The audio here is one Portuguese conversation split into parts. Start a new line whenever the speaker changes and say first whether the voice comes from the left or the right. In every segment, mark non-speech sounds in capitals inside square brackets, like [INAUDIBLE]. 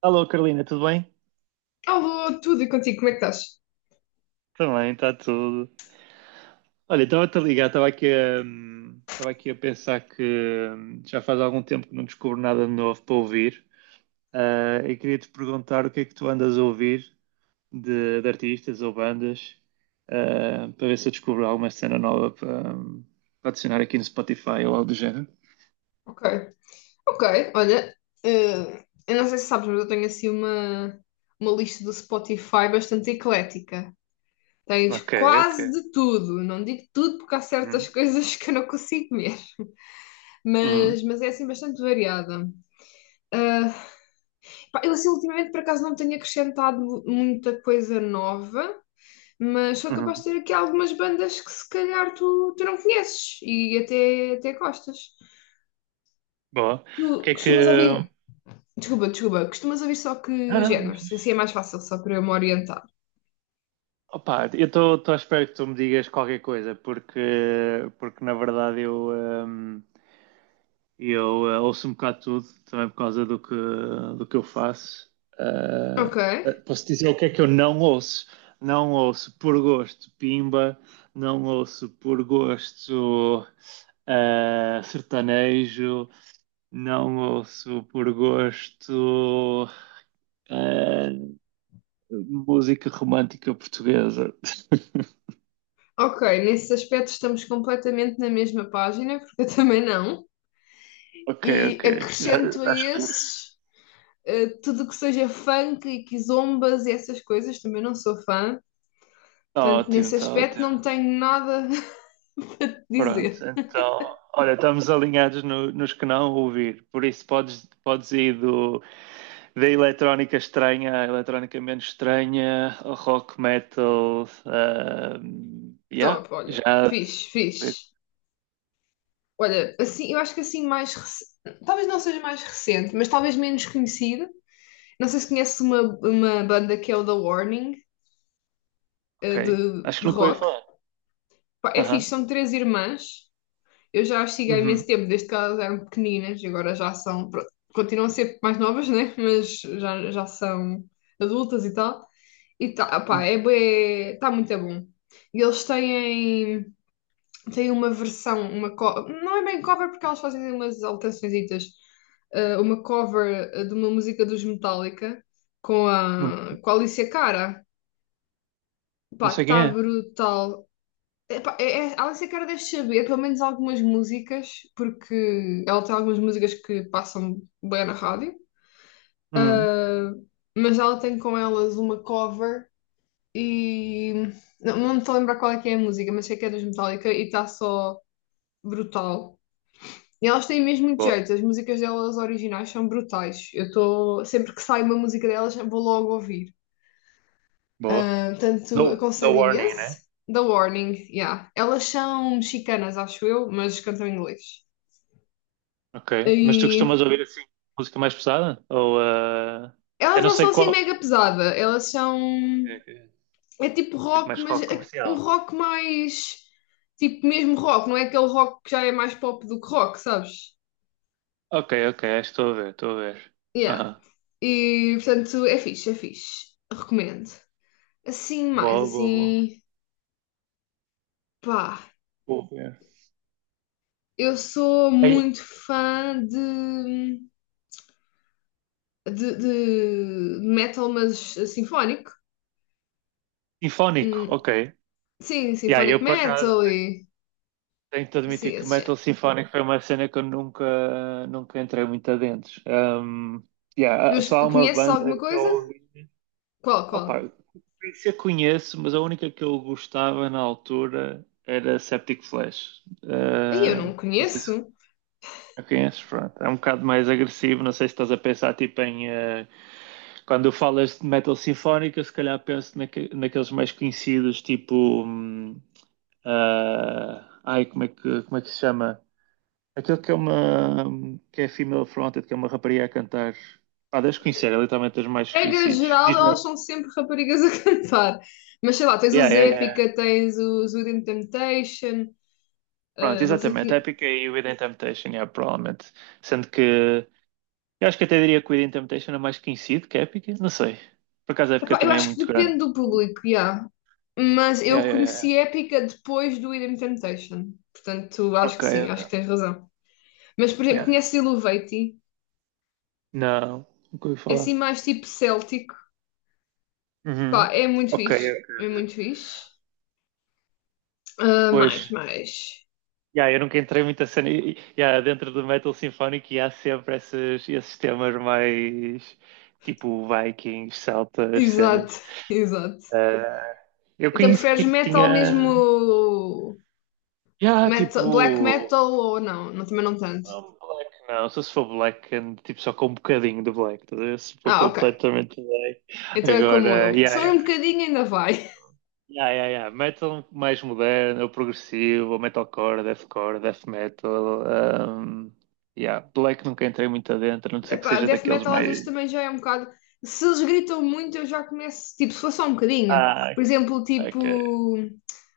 right: Alô, Carolina, tudo bem?
left: Alô, tudo e contigo, como é que estás?
right: Também está tudo. Olha, estava-te a ligar, estava aqui a pensar que já faz algum tempo que não descubro nada de novo para ouvir. Ah, e queria-te perguntar o que é que tu andas a ouvir de artistas ou bandas, ah, para ver se eu descubro alguma cena nova para adicionar aqui no Spotify ou algo do género.
left: Ok, ok, olha, eu não sei se sabes, mas eu tenho assim uma lista do Spotify bastante eclética. Tens
right: Ok,
left: quase
right: ok.
left: de tudo, não digo tudo porque há certas
right: Uhum,
left: coisas [LAUGHS] que eu não consigo ver,
right: uhum,
left: mas, é assim bastante variada. Ah, Pá, eu assim ultimamente por acaso não tenho acrescentado muita coisa nova, mas sou capaz de
right: uhum.
left: ter aqui algumas bandas que se calhar tu não conheces e até gostas.
right: Boa.
left: Tu
right: O que é que.
left: costumas ouvir desculpa, desculpa. Costumas ouvir só
right: Não,
left: que
right: não, não.
left: géneros? Assim é mais fácil, só para eu me orientar.
right: Opa, eu estou à espera que tu me digas qualquer coisa, porque na verdade eu ouço um bocado tudo, também por causa do que eu faço. Ah,
left: Ok.
right: posso dizer o que é que eu não ouço? Não ouço por gosto Pimba, não ouço por gosto sertanejo, não ouço por gosto ah, música romântica portuguesa. [LAUGHS]
left: Ok, nesse aspecto estamos completamente na mesma página, [LAUGHS] porque eu também não.
right: Ok,
left: E
right: ok. Está
left: acrescento a esses, tudo o que seja funk e quizombas e essas coisas, também não sou fã. Portanto,
right: ótimo,
left: nesse
right: está
left: aspecto
right: ótimo.
left: não tenho nada [LAUGHS] a
right: Pronto,
left: dizer.
right: então, olha, estamos alinhados nos que não ouvir. Por isso, podes ir da eletrónica estranha à eletrónica menos estranha, ao rock metal. Yeah,
left: Top, olha.
right: já.
left: Fixe, fixe. Olha, assim, eu acho que assim mais talvez não seja mais recente, mas talvez menos conhecida. Não sei se conheces uma banda que é o The Warning,
right: Ok. Acho
left: de
right: que nunca ouvi
left: rock.
right: falar.
left: Pá, é
right: Aham.
left: fixe, são três irmãs. Eu já as sigo há
right: Uhum.
left: imenso tempo, desde que elas eram pequeninas, e agora já são, pronto, continuam a ser mais novas, né? [LAUGHS] Mas já, são adultas e tal. E tá, pá, é, tá muito bom. E eles têm tem uma versão, não é bem cover porque elas fazem umas alterações, uma cover de uma música dos Metallica
right: Uhum.
left: com a Alicia Cara.
right: Não
left: Pá,
right: sei quem
left: tá
right: é.
left: brutal. Epá, a Alicia Cara deve saber pelo menos algumas músicas, porque ela tem algumas músicas que passam bem na rádio.
right: Uhum.
left: Ah, mas ela tem com elas uma cover e não, me estou a lembrar qual é que é a música, mas sei que é dos Metallica e está só brutal. E elas têm mesmo muito
right: Boa,
left: jeito, as músicas delas originais são brutais. Eu estou, sempre que sai uma música delas, vou logo ouvir.
right: boa.
left: Ah, portanto,
right: Dou
left: aconselho
right: warning,
left: imenso.
right: né?
left: The Warning, yeah. Elas são mexicanas, acho eu, mas cantam em inglês.
right: Ok. Mas tu costumas
left: E
right: ouvir assim música mais pesada? Ou, ah, eu
left: elas
right: não
left: não
right: sei
left: são assim
right: qual.
left: mega pesada, elas são.
right: Ok. Ok.
left: É tipo
right: Tipo
left: rock,
right: mais
left: mas
right: rock
left: é um
right: comercial.
left: rock mais. Tipo mesmo rock, não é aquele rock que já é mais pop do que rock, sabes?
right: Ok, ok, estou a ver, estou a ver.
left: Yeah.
right: Aham.
left: E portanto é fixe, é fixe. Recomendo. Assim, mais
right: Boa, boa, boa.
left: assim, pá,
right: Vou ver.
left: eu sou
right: Aí,
left: muito fã de metal, mas sinfónico.
right: sinfónico,
left: Hum,
right: ok.
left: sim,
right: E aí,
left: sinfónico
right: eu por acaso
left: metal e
right: tenho de
left: assim,
right: admitir que
left: esse
right: metal
left: género.
right: sinfónico foi uma cena que eu nunca, nunca entrei muito adentro. Yeah,
left: Mas
right: só há uma
left: conheces
right: banda
left: alguma
right: que eu
left: coisa?
right: ouvi.
left: Qual, qual?
right: Opa, se eu conheço, mas a única que eu gostava na altura era Septic Flesh.
left: Aí eu não
right: Não sei se
left: conheço.
right: conheces, pronto. É um bocado mais agressivo. Não sei se estás a pensar tipo em, quando falas de metal sinfónica, se calhar penso naqueles mais conhecidos, tipo. hum, ah, ai, como é que se chama? Aquele que é uma, que é female fronted, que é uma rapariga a cantar. Ah, deves conhecer, é literalmente dos mais
left: Regra
right: conhecidos.
left: geral,
right: Diz-me.
left: elas são sempre raparigas a [LAUGHS] cantar. Mas sei lá, tens
right: Yeah,
left: os
right: yeah, yeah.
left: Epica, tens os Within Temptation,
right: Pronto,
left: ah, não sei
right: exatamente.
left: quem.
right: Epica e Within Temptation, yeah, provavelmente. Sendo que eu acho que até diria que o Within Temptation é mais conhecido que Epic, não sei. Por acaso a Epic
left: Epá, eu
right: também é
left: acho que
right: muito grande.
left: depende do público, yeah. Mas
right: Yeah,
left: eu
right: yeah, yeah.
left: conheci Épica depois do Idem Temptation. Portanto, acho
right: Ok,
left: que sim,
right: ok.
left: acho que tens razão. Mas, por exemplo,
right: Yeah.
left: conheces Iluvaty?
right: Não, nunca ouvi
left: É assim
right: falar.
left: mais tipo céltico.
right: Uhum.
left: Pá, é muito
right: Ok,
left: fixe. É
right: ok.
left: muito fixe. Ah,
right: Pois,
left: mais, mais.
right: yeah, eu nunca entrei muito a cena. Yeah, dentro do metal sinfónico e há sempre esses temas mais tipo Vikings, celtas, cenas.
left: Exato, [LAUGHS] exato.
right: Ah, eu
left: Então
right: conheci que
left: preferes metal
right: tinha.
left: mesmo...
right: Yeah,
left: black
right: tipo.
left: metal ou não? Não, também não tanto.
right: Não, black não, só se for black, and, tipo, só com um bocadinho de black, estás a ver? Se for
left: Ah, ok.
right: completamente black.
left: Então é como eu.
right: Agora, yeah,
left: Sou um
right: yeah,
left: bocadinho ainda vai.
right: yeah, yeah, yeah. Metal mais moderno, ou progressivo, ou metalcore, deathcore, death metal. Um, yeah. Black nunca entrei muito adentro, a não ser que
left: Epá,
right: seja
left: death
right: daqueles
left: metal às vezes
right: mais.
left: também já é um bocado. Se eles gritam muito, eu já começo. Tipo, se for só um bocadinho.
right: Ah,
left: Por exemplo,
right: ok.
left: tipo.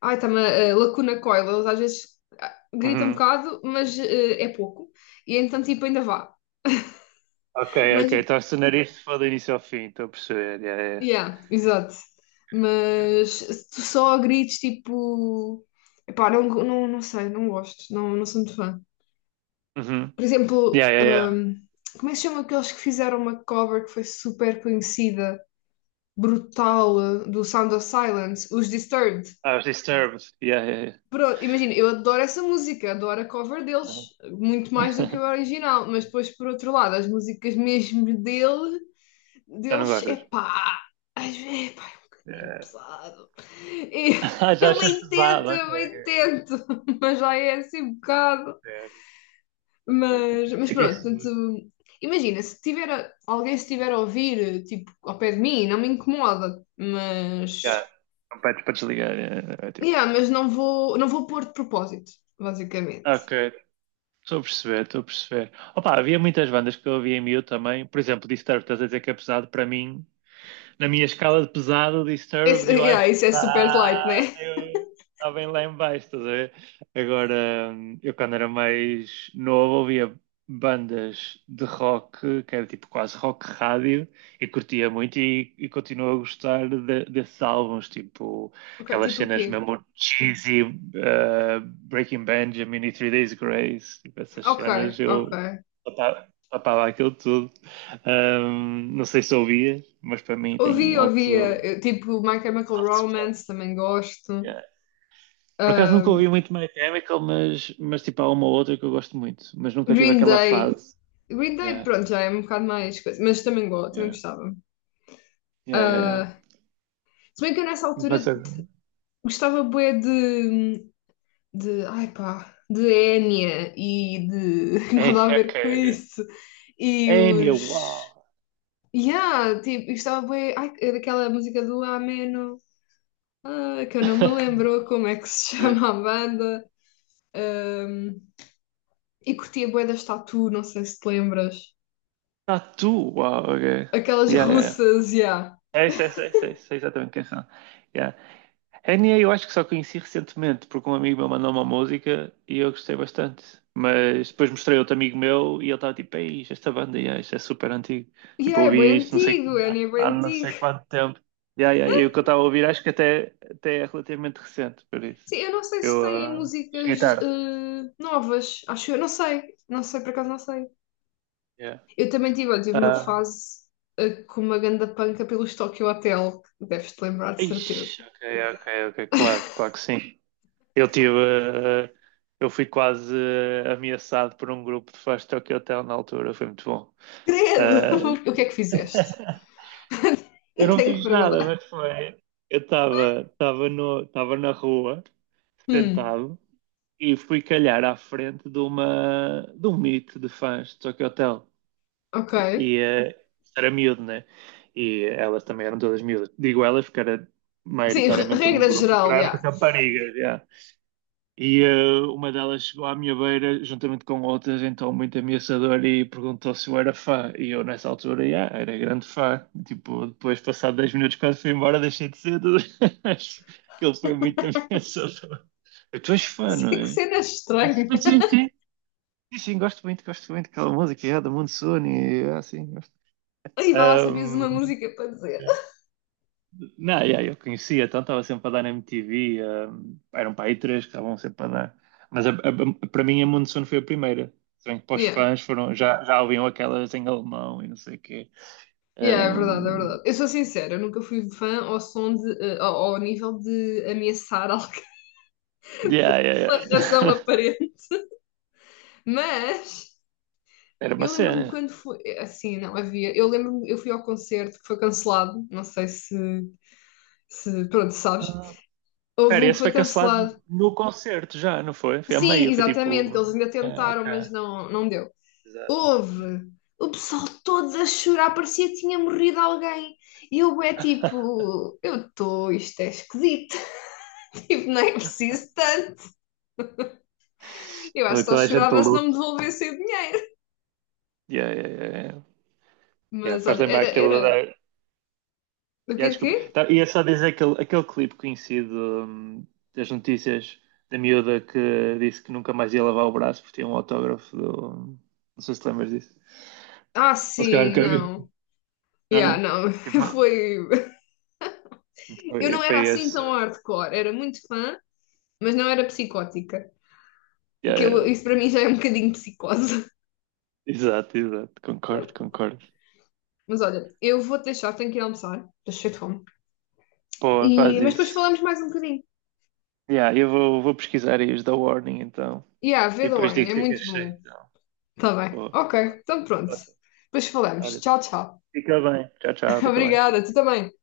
left: Ai, a Lacuna Coil. Eles às vezes gritam um
right: Uhum.
left: bocado, mas é pouco. E então, tipo, ainda vá.
right: Ok, ok,
left: Mas,
right: estás a sonar isto foi do início ao fim, estou a perceber. Yeah, yeah.
left: yeah, exato.
right: Yeah.
left: Mas se tu só grites, tipo. Epá, não, não sei, não gosto. Não, sou muito fã.
right: Uhum.
left: Por exemplo,
right: Yeah, yeah, yeah.
left: como é que se chama aqueles que fizeram uma cover que foi super conhecida? Brutal, do Sound of Silence, os Disturbed.
right: Ah, os Disturbed. Yeah, yeah, yeah.
left: Pronto, imagina, eu adoro essa música, adoro a cover deles,
right: Uhum.
left: muito mais do que o
right: [LAUGHS]
left: original, mas depois, por outro lado, as músicas mesmo
right: Já não
left: deles, é
right: gostas?
left: pá, às vezes, epá, é um bocadinho pesado. E
right: Ah,
left: [LAUGHS]
right: já achas pesado, ok,
left: eu bem
right: ok,
left: tento, [LAUGHS] mas já é assim um bocado.
right: ok. Ok.
left: Mas,
right: É que
left: pronto,
right: isso.
left: portanto, imagina, se tiver, alguém estiver a ouvir, tipo, ao pé de mim, não me incomoda, mas
right: Já, não pede para desligar. É tipo,
left: yeah, mas não vou, não vou pôr de propósito, basicamente.
right: ok, estou a perceber, estou a perceber. Opa, havia muitas bandas que eu ouvia em miúdo também. Por exemplo, Disturbed, estás a dizer que é pesado. Para mim, na minha escala de pesado, o Disturbed
left: Esse,
right: eu
left: yeah,
right: acho que
left: isso é super light,
right: está
left: né?
right: eu- está bem lá em baixo, estás a ver? Agora, eu quando era mais novo ouvia bandas de rock, que era tipo quase rock rádio, e curtia muito e continuo a gostar desses álbuns, tipo
left: Ok,
right: aquelas
left: tipo o
right: cenas
left: quê?
right: mesmo cheesy, Breaking Benjamin e Three Days Grace, tipo essas
left: Ok,
right: cenas,
left: ok.
right: eu papava, papava aquilo tudo. Não sei se ouvias, mas para mim tem
left: Ouvi, ouvi,
right: alto
left: tipo My Chemical
right: soft spot.
left: Romance, também gosto.
right: Yeah. Por acaso nunca ouvi
left: Ahm,
right: muito My Chemical, mas tipo há uma ou outra que eu gosto muito, mas nunca tive
left: Green
right: aquela
left: Day.
right: fase.
left: Green Day,
right: Yeah,
left: pronto, já é um bocado mais coisa, mas também gosto, também
right: yeah,
left: gostava.
right: yeah, yeah. Yeah.
left: Ah, se bem que eu nessa
right: Mas
left: altura
right: é.
left: gostava bué ai pá, de Enya e de [LAUGHS] nada a
right: Enya, ok,
left: ver com
right: ok.
left: isso. E
right: Enya,
left: os
right: uau!
left: yeah, tipo, eu estava bem. Ai, é daquela música do Ameno, ah, que eu não me
right: [LAUGHS]
left: lembro como é que se [LAUGHS] chama a banda. Ahm, e curtia bué das Tatu, não sei se te lembras.
right: Ah, tu, uau, [LAUGHS] ok. Yeah,
left: Aquelas
right: yeah, yeah.
left: russas, yeah.
right: É isso, é isso, é isso, é isso, é exatamente quem são. Yeah, NA eu acho que só conheci recentemente, porque um amigo meu mandou uma música e eu gostei bastante. Mas depois mostrei a outro amigo meu e ele estava tipo, ei, isto, é esta banda, yeah, isto é super antigo. Tipo,
left: Yeah, é bem
right: ouvi isto não sei,
left: antigo, é nem
right: há
left: bem
right: há não
left: antigo.
right: sei quanto tempo. Yeah, yeah, e o que eu estava a ouvir acho que até é relativamente recente, por isso.
left: Sim, eu não sei se
right: Eu
left: têm
right: cheguei
left: músicas
right: tarde.
left: novas, acho eu, não sei, por acaso não sei.
right: Yeah.
left: Eu também tive, olha, tive uma
right: Ah,
left: fase com uma ganda panca pelos Tokyo Hotel, que deves-te lembrar de
right: ixi,
left: certeza.
right: ok, ok, ok, claro, claro que sim. Eu tive, ah, eu fui quase ameaçado por um grupo de fãs de Tokyo Hotel na altura, foi muito bom.
left: Credo!
right: Ah,
left: [LAUGHS] O que é que fizeste?
right: [LAUGHS] eu
left: [LAUGHS]
right: não
left: Tenho que
right: fiz nada,
left: perguntar.
right: mas foi. Eu estava estava no estava na rua,
left: Hum,
right: sentado, e fui calhar à frente de um meet de fãs de Tokyo Hotel.
left: ok.
right: E, eh, era miúdo, né? E elas também eram todas miúdas. Digo elas porque era
left: Sim,
right: maioritariamente um
left: regra
right: grupo
left: geral, já. [LAUGHS]
right: grande
left: Yeah.
right: de raparigas. Já. E uma delas chegou à minha beira, juntamente com outras, então muito ameaçadora, e perguntou se eu era fã. E eu, nessa altura, yeah, era grande fã. Tipo, depois, passado 10 minutos, quando fui embora, deixei de ser. Tudo. [LAUGHS] Acho que ele foi muito ameaçador. Tu és fã, não
left: Sei que
right: é?
left: cena estranha.
right: [LAUGHS] Sim, sim. Sim, sim, sim, gosto muito daquela música, yeah, da Monsoon, e assim gosto.
left: E vai lá, sabias uma
right: Ahm,
left: música para dizer.
right: Não, yeah, eu conhecia, então estava sempre a dar na MTV, eram para aí três que estavam sempre a dar. Mas para mim a Monsoon foi a primeira. Se bem que para os
left: Yeah.
right: fãs foram, já ouviam aquelas em alemão e não sei o quê.
left: Yeah, é verdade, é
right: Um,
left: verdade. Eu sou sincera, eu nunca fui fã ao som de, ao nível de ameaçar [LAUGHS] alguma
right: yeah, yeah,
left: razão
right: yeah. [LAUGHS]
left: aparente. Mas
right: Era uma
left: eu lembro-me
right: cena.
left: quando foi. Assim, não havia. Eu lembro-me, eu fui ao concerto que foi cancelado. Não sei se. Se pronto, sabes.
right: Ah,
left: Houve
right: pera,
left: um que
right: esse
left: foi
right: foi cancelado
left: cancelado.
right: no concerto já, não foi? Foi a
left: Sim,
right: meio, foi
left: exatamente, que eles
right: tipo.
left: ainda
right: É,
left: tentaram, mas
right: ok.
left: não, deu.
right: Exato.
left: Houve. O pessoal todo a chorar, parecia que tinha morrido alguém. E eu é
right: [LAUGHS]
left: tipo, eu estou, isto é esquisito. [LAUGHS] Tipo, não é preciso tanto. Eu acho que só
right: Toda a gente
left: chorava
right: luta
left: se não me
right: luto.
left: devolvessem o dinheiro.
right: Yeah, yeah, yeah. Yeah. Yeah,
left: Mas
right: faz
left: olha,
right: lembrar
left: era,
right: aquele.
left: o
right: Yeah,
left: quê, o
right: desculpa.
left: quê?
right: Tá, ia só dizer aquele, clipe conhecido das notícias da miúda que disse que nunca mais ia lavar o braço porque tinha um autógrafo do. Não sei se te lembras disso.
left: Ah,
right: Ou se calhar
left: sim,
right: nunca vi.
left: não.
right: Não,
left: Yeah,
right: não.
left: não,
right: Tipo,
left: [LAUGHS]
right: mano,
left: foi... Eu
right: Foi,
left: não era
right: foi
left: assim
right: esse.
left: tão hardcore, era muito fã, mas não era psicótica.
right: Yeah,
left: Que
right: yeah.
left: isso para mim já é um bocadinho psicose. [LAUGHS]
right: Exato, exato. Concordo, concordo.
left: Mas olha, eu vou-te deixar, tenho que ir almoçar, estou cheia de fome.
right: Pô,
left: E...
right: faz
left: Mas depois
right: isso.
left: falamos mais um bocadinho.
right: Yeah, eu vou pesquisar aí os da Warning então.
left: Yeah, vê
right: E
left: The
right: depois
left: Warning,
right: digo o
left: é
right: que é que
left: muito
right: achei.
left: bom.
right: Então.
left: Tá bem.
right: Pô,
left: Ok, então pronto. Depois falamos.
right: olha,
left: Tchau, tchau.
right: fica bem. Tchau,
left: [LAUGHS]
right: tchau, fica bem.
left: Obrigada, tu também.